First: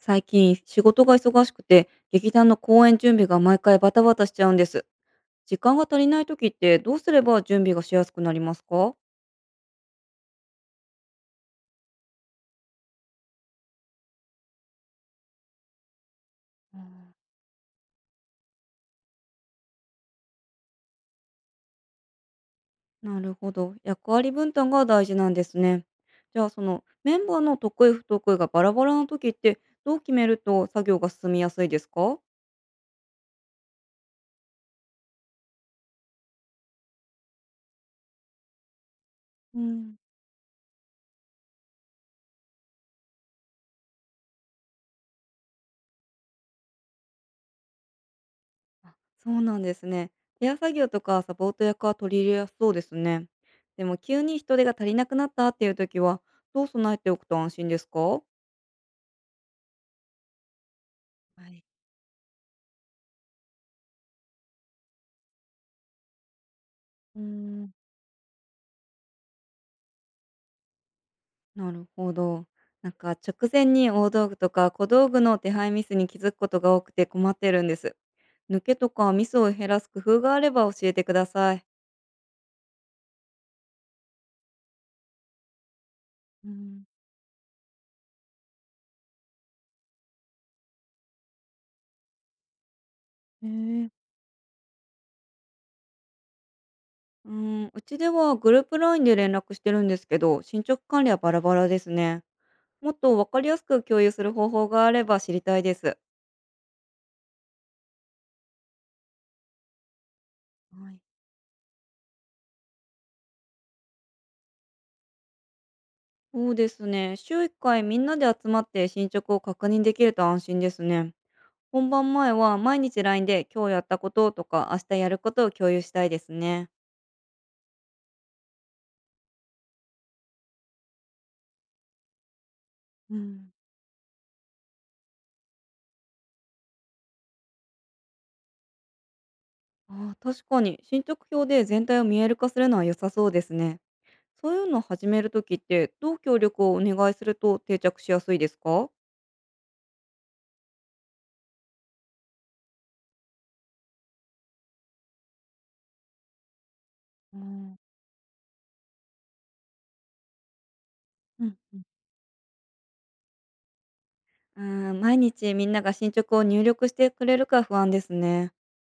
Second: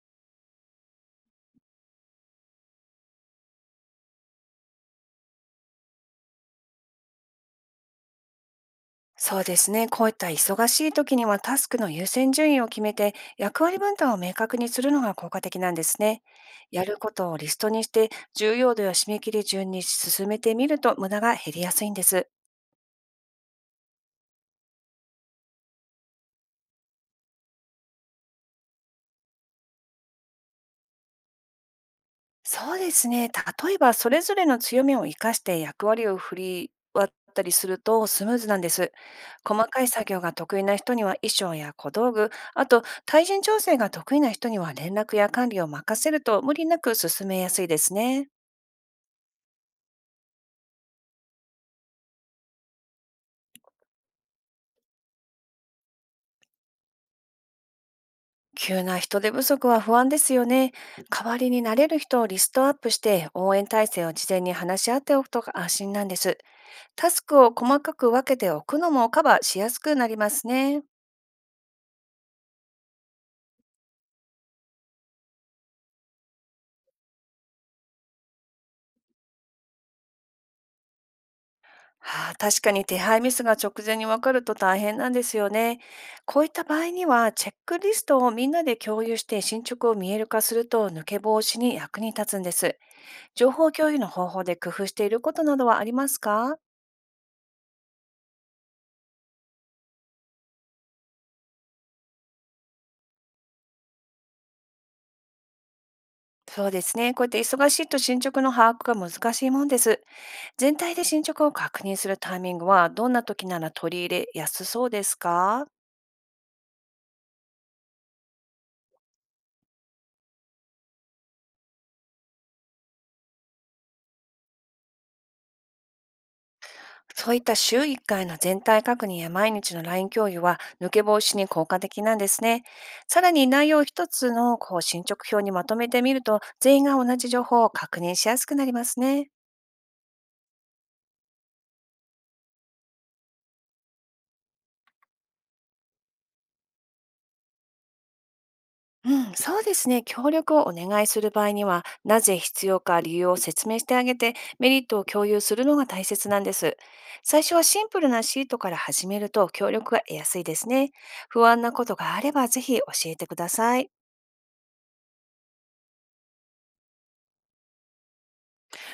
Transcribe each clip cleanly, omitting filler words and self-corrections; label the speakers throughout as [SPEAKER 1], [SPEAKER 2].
[SPEAKER 1] 最近仕事が忙しくて劇団の公演準備が毎回バタバタしちゃうんです。時間が足りない時ってどうすれば準備がしやすくなりますか？
[SPEAKER 2] そうですね。こういった忙しい時にはタスクの優先順位を決めて役割分担を明確にするのが効果的なんですね。
[SPEAKER 1] う
[SPEAKER 2] やるこ
[SPEAKER 1] ん、
[SPEAKER 2] とをリストにして重要度や締め切り順に進めてみると無駄が減りやすいんです。
[SPEAKER 1] なるほど。役割分担が大事なんですね。じゃあ、そのメンバーの得意不得意がバラバラの時って、どう決めると作業が進みやすいですか？
[SPEAKER 2] そうですね。例えばそれぞれの強みを生かして役割を振り割ったりするとスムーズなんです。
[SPEAKER 1] う
[SPEAKER 2] 細かい
[SPEAKER 1] ん、
[SPEAKER 2] 作業が得意な人には衣装や小道具、あと対人調整が得意な人には連絡や管理を任せると無理なく進めやすいですね。
[SPEAKER 1] あ、そうなんですね。手屋作業とかサポート役は取り入れやすそうですね。でも急に人手が足りなくなったっていう時は、どう備えておくと安心ですか？
[SPEAKER 2] 急な人手不足は不安ですよね。代わ
[SPEAKER 1] は
[SPEAKER 2] りに
[SPEAKER 1] い。
[SPEAKER 2] なれる人をリストアップして応援体制を事前に話し合っておくと安心なんです。タ
[SPEAKER 1] う
[SPEAKER 2] ス
[SPEAKER 1] ー
[SPEAKER 2] クを
[SPEAKER 1] ん、
[SPEAKER 2] 細かく分けておくのもカバーしやすくなりますね。
[SPEAKER 1] なるほど。なんか直前に大道具とか小道具の手配ミスに気づくことが多くて困ってるんです。抜けとかミスを減らす工夫があれば教えてください。
[SPEAKER 2] はあ、確かに手配ミスが直前に分かると大変なんですよね。こう
[SPEAKER 1] う
[SPEAKER 2] いった場
[SPEAKER 1] ん、
[SPEAKER 2] 合にはチェックリストをみんなで共有して進捗を見える化すると抜け防止に役に立つんです。
[SPEAKER 1] え
[SPEAKER 2] 情報
[SPEAKER 1] ー
[SPEAKER 2] 共有の方法で工夫していることなどはありますか？
[SPEAKER 1] うーうちではグループラインで連絡してるんですけど、進捗管理はバラバラですね。もっとわかりやすく共有する方法があれば知りたいです。
[SPEAKER 2] そうですね。こうやって忙しいと進捗の把握が難しいもんです。全
[SPEAKER 1] は
[SPEAKER 2] 体
[SPEAKER 1] い。
[SPEAKER 2] で進捗を確認するタイミングはどんな時なら取り入れやすそうですか？
[SPEAKER 1] そうですね。週1回みんなで集まって進捗を確認できると安心ですね。本番前は毎日 LINE で今日やったこととか明日やることを共有したいですね。
[SPEAKER 2] そういった週1回の全体確認や毎日のライン共有は抜け防止に効果的なんですね。
[SPEAKER 1] う
[SPEAKER 2] さらに
[SPEAKER 1] ん、
[SPEAKER 2] 内容を一つのこう進捗表にまとめてみると全員が同じ情報を確認しやすくなりますね。
[SPEAKER 1] ああ、確かに進捗表で全体を見える化するのは良さそうですね。そういうのを始めるときってどう協力をお願いすると定着しやすいですか？
[SPEAKER 2] うん、そうですね。協力をお願いする場合には、なぜ必要か理由を説明してあげて、メリットを共有するのが大切なんです。
[SPEAKER 1] う
[SPEAKER 2] 最初は
[SPEAKER 1] ん、あ
[SPEAKER 2] シン
[SPEAKER 1] ー、
[SPEAKER 2] プルなシートから始めると協力が得やすいですね。
[SPEAKER 1] う
[SPEAKER 2] 不
[SPEAKER 1] ん、
[SPEAKER 2] 安な
[SPEAKER 1] うん。
[SPEAKER 2] ことがあれば、ぜひ教えてください。
[SPEAKER 1] 毎日みんなが進捗を入力してくれるか不安ですね。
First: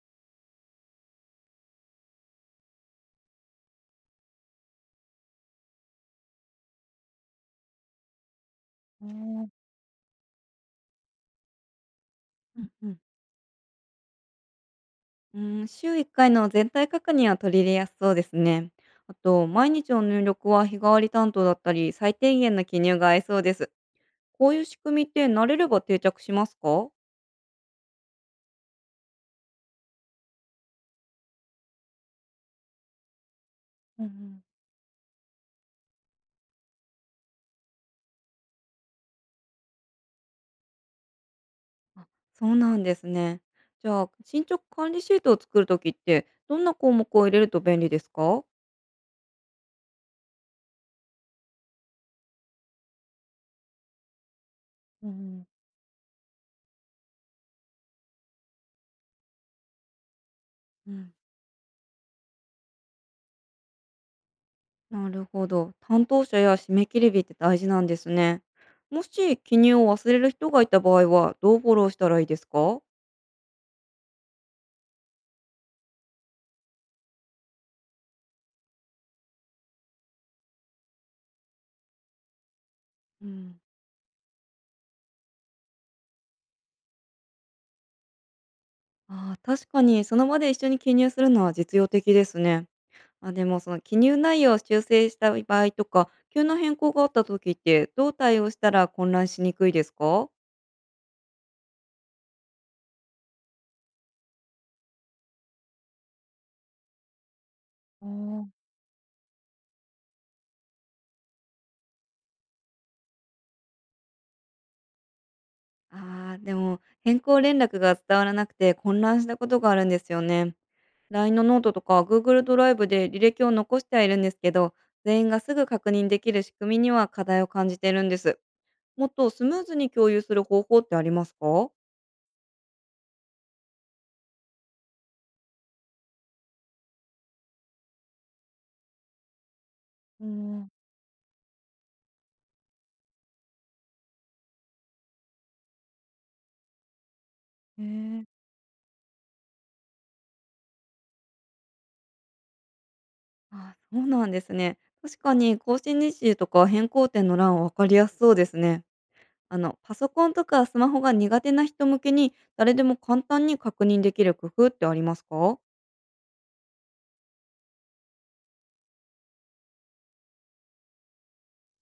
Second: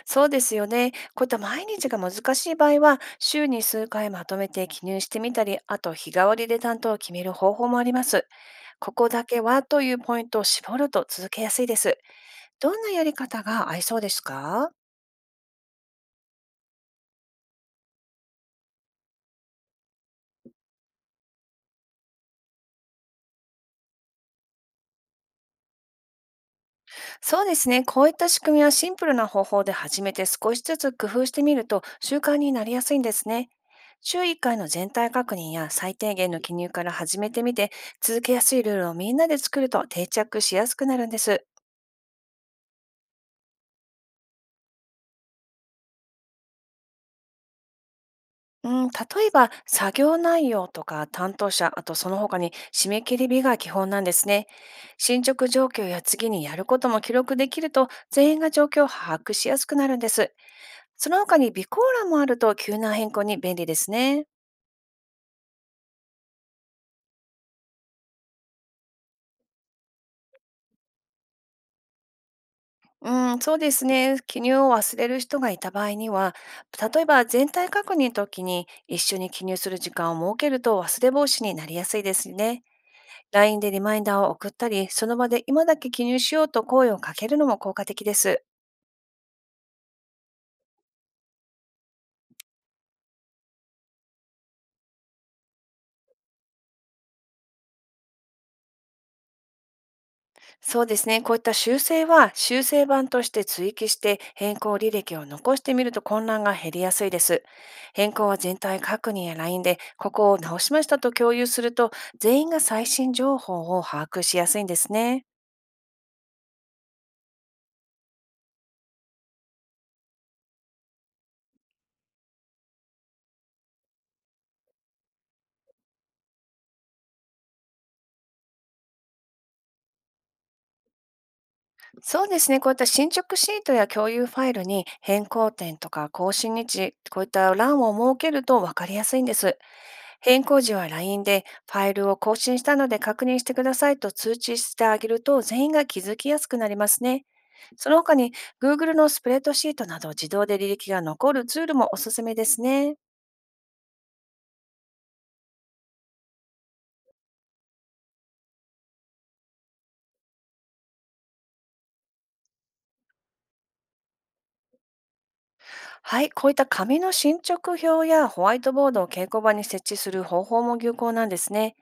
[SPEAKER 2] そうですよね。こういった毎日が難しい場合は、週に数回まとめて記入してみたり、あと日替わりで担当を決める方法もあります。こ
[SPEAKER 1] お
[SPEAKER 2] こだけ
[SPEAKER 1] ー、
[SPEAKER 2] はというポイントを絞ると続けやすいです。
[SPEAKER 1] うん
[SPEAKER 2] どん
[SPEAKER 1] う
[SPEAKER 2] な
[SPEAKER 1] ん。
[SPEAKER 2] やり方が合いそうですか？
[SPEAKER 1] 週1回の全体確認は取り入れやすそうですね。あと、毎日の入力は日替わり担当だったり、最低限の記入が合いそうです。こういう仕組みって慣れれば定着しますか？
[SPEAKER 2] そうですね。こういった仕組みはシンプルな方法で始めて少しずつ工夫してみると習慣になりやすいんですね。
[SPEAKER 1] うんう
[SPEAKER 2] 週1
[SPEAKER 1] ん、
[SPEAKER 2] 回の全体確認や最低限の記入から始めてみて、続けやすいルールをみんなで作ると定着しやすくなるんです。
[SPEAKER 1] あ、そうなんですね。じゃあ、進捗管理シートを作るときって、どんな項目を入れると便利ですか？
[SPEAKER 2] うん、例えば、作業内容とか担当者、あとその他に締め切り日が基本なんですね。
[SPEAKER 1] うんう
[SPEAKER 2] 進
[SPEAKER 1] ん。
[SPEAKER 2] 捗状況や次にやることも記録できると、全員が状況を把握しやすくなるんです。その他に備考欄もあると急な変更に便利ですね。
[SPEAKER 1] なるほど。担当者や締め切り日って大事なんですね。もし記入を忘れる人がいた場合は、どうフォローしたらいいですか？
[SPEAKER 2] うん、そうですね。記入を忘れる人がいた場合には、例えば全体確認の時に一緒に記入する時間を設けると忘れ防止になりやすいですね。
[SPEAKER 1] うん、
[SPEAKER 2] LINE でリマインダーを送ったり、その場で今だけ記入しようと声をかけるのも効果的です。
[SPEAKER 1] ああ、確かにその場で一緒に記入するのは実用的ですね。あ、でもその記入内容を修正した場合とか、急な変更があった時ってどう対応したら混乱しにくいですか？
[SPEAKER 2] そうですね。こういった修正は修正版として追記して変更履歴を残してみると混乱が減りやすいです。
[SPEAKER 1] お
[SPEAKER 2] 変更は
[SPEAKER 1] ー、
[SPEAKER 2] 全体確認や LINE でここを直しましたと共有すると全員が最新情報を把握しやすいんですね。
[SPEAKER 1] ああ、でも変更連絡が伝わらなくて混乱したことがあるんですよね。LINE のノートとか Google ドライブで履歴を残してはいるんですけど、全員がすぐ確認できる仕組みには課題を感じているんです。もっとスムーズに共有する方法ってありますか？
[SPEAKER 2] そうですね。こういった進捗シートや共有ファイルに変更点とか更新日、こういった欄を設けると分かりやすいんです。
[SPEAKER 1] う
[SPEAKER 2] 変更
[SPEAKER 1] ー、
[SPEAKER 2] 時は LINE でファイルを更新したので確認してくださいと通知してあげると全員が気づきやすくなりますね。
[SPEAKER 1] へ
[SPEAKER 2] その他
[SPEAKER 1] ー、
[SPEAKER 2] に Google のスプレッドシートなど自動で履歴が残るツールもおすすめですね。
[SPEAKER 1] ああ、そうなんですね。確かに更新日時とか変更点の欄は分かりやすそうですね。パソコンとかスマホが苦手な人向けに誰でも簡単に確認できる工夫ってありますか？
[SPEAKER 2] はい、こういった紙の進捗表やホワイトボードを稽古場に設置する方法も有効なんですね。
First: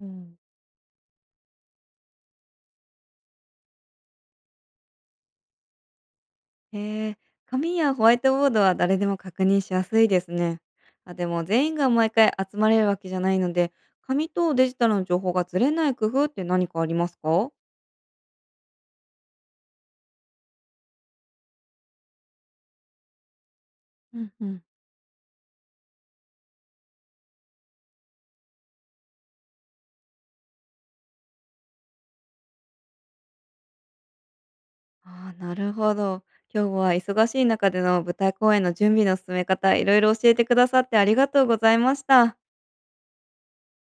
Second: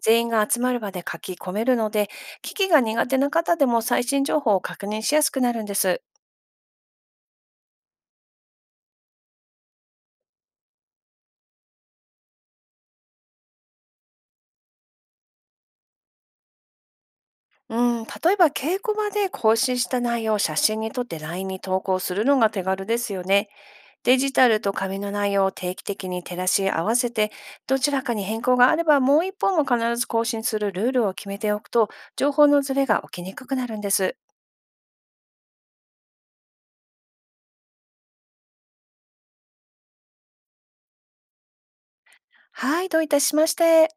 [SPEAKER 1] う
[SPEAKER 2] 全員
[SPEAKER 1] ん、
[SPEAKER 2] が集まる場で書き込めるので、機器が苦手な方でも最新情報を確認しやすくなるんです。
[SPEAKER 1] へえ、紙やホワイトボードは誰でも確認しやすいですね。あ、でも全員が毎回集まれるわけじゃないので、紙とデジタルの情報がずれない工夫って何かありますか？
[SPEAKER 2] うん、例えば稽古場で更新した内容を写真に撮って LINE に投稿するのが手軽ですよね。デ
[SPEAKER 1] うん
[SPEAKER 2] ジ
[SPEAKER 1] う
[SPEAKER 2] タル
[SPEAKER 1] ん、
[SPEAKER 2] と紙の内容を定期的に照らし合わせて、どちらかに変更があればもう一方も必ず更新するルールを決めておくと、情報のズレが起きにくくなるんです。
[SPEAKER 1] ああ、なるほど。今日は忙しい中での舞台公演の準備の進め方、いろいろ教えてくださってありがとうございました。
[SPEAKER 2] はい、どういたしまして。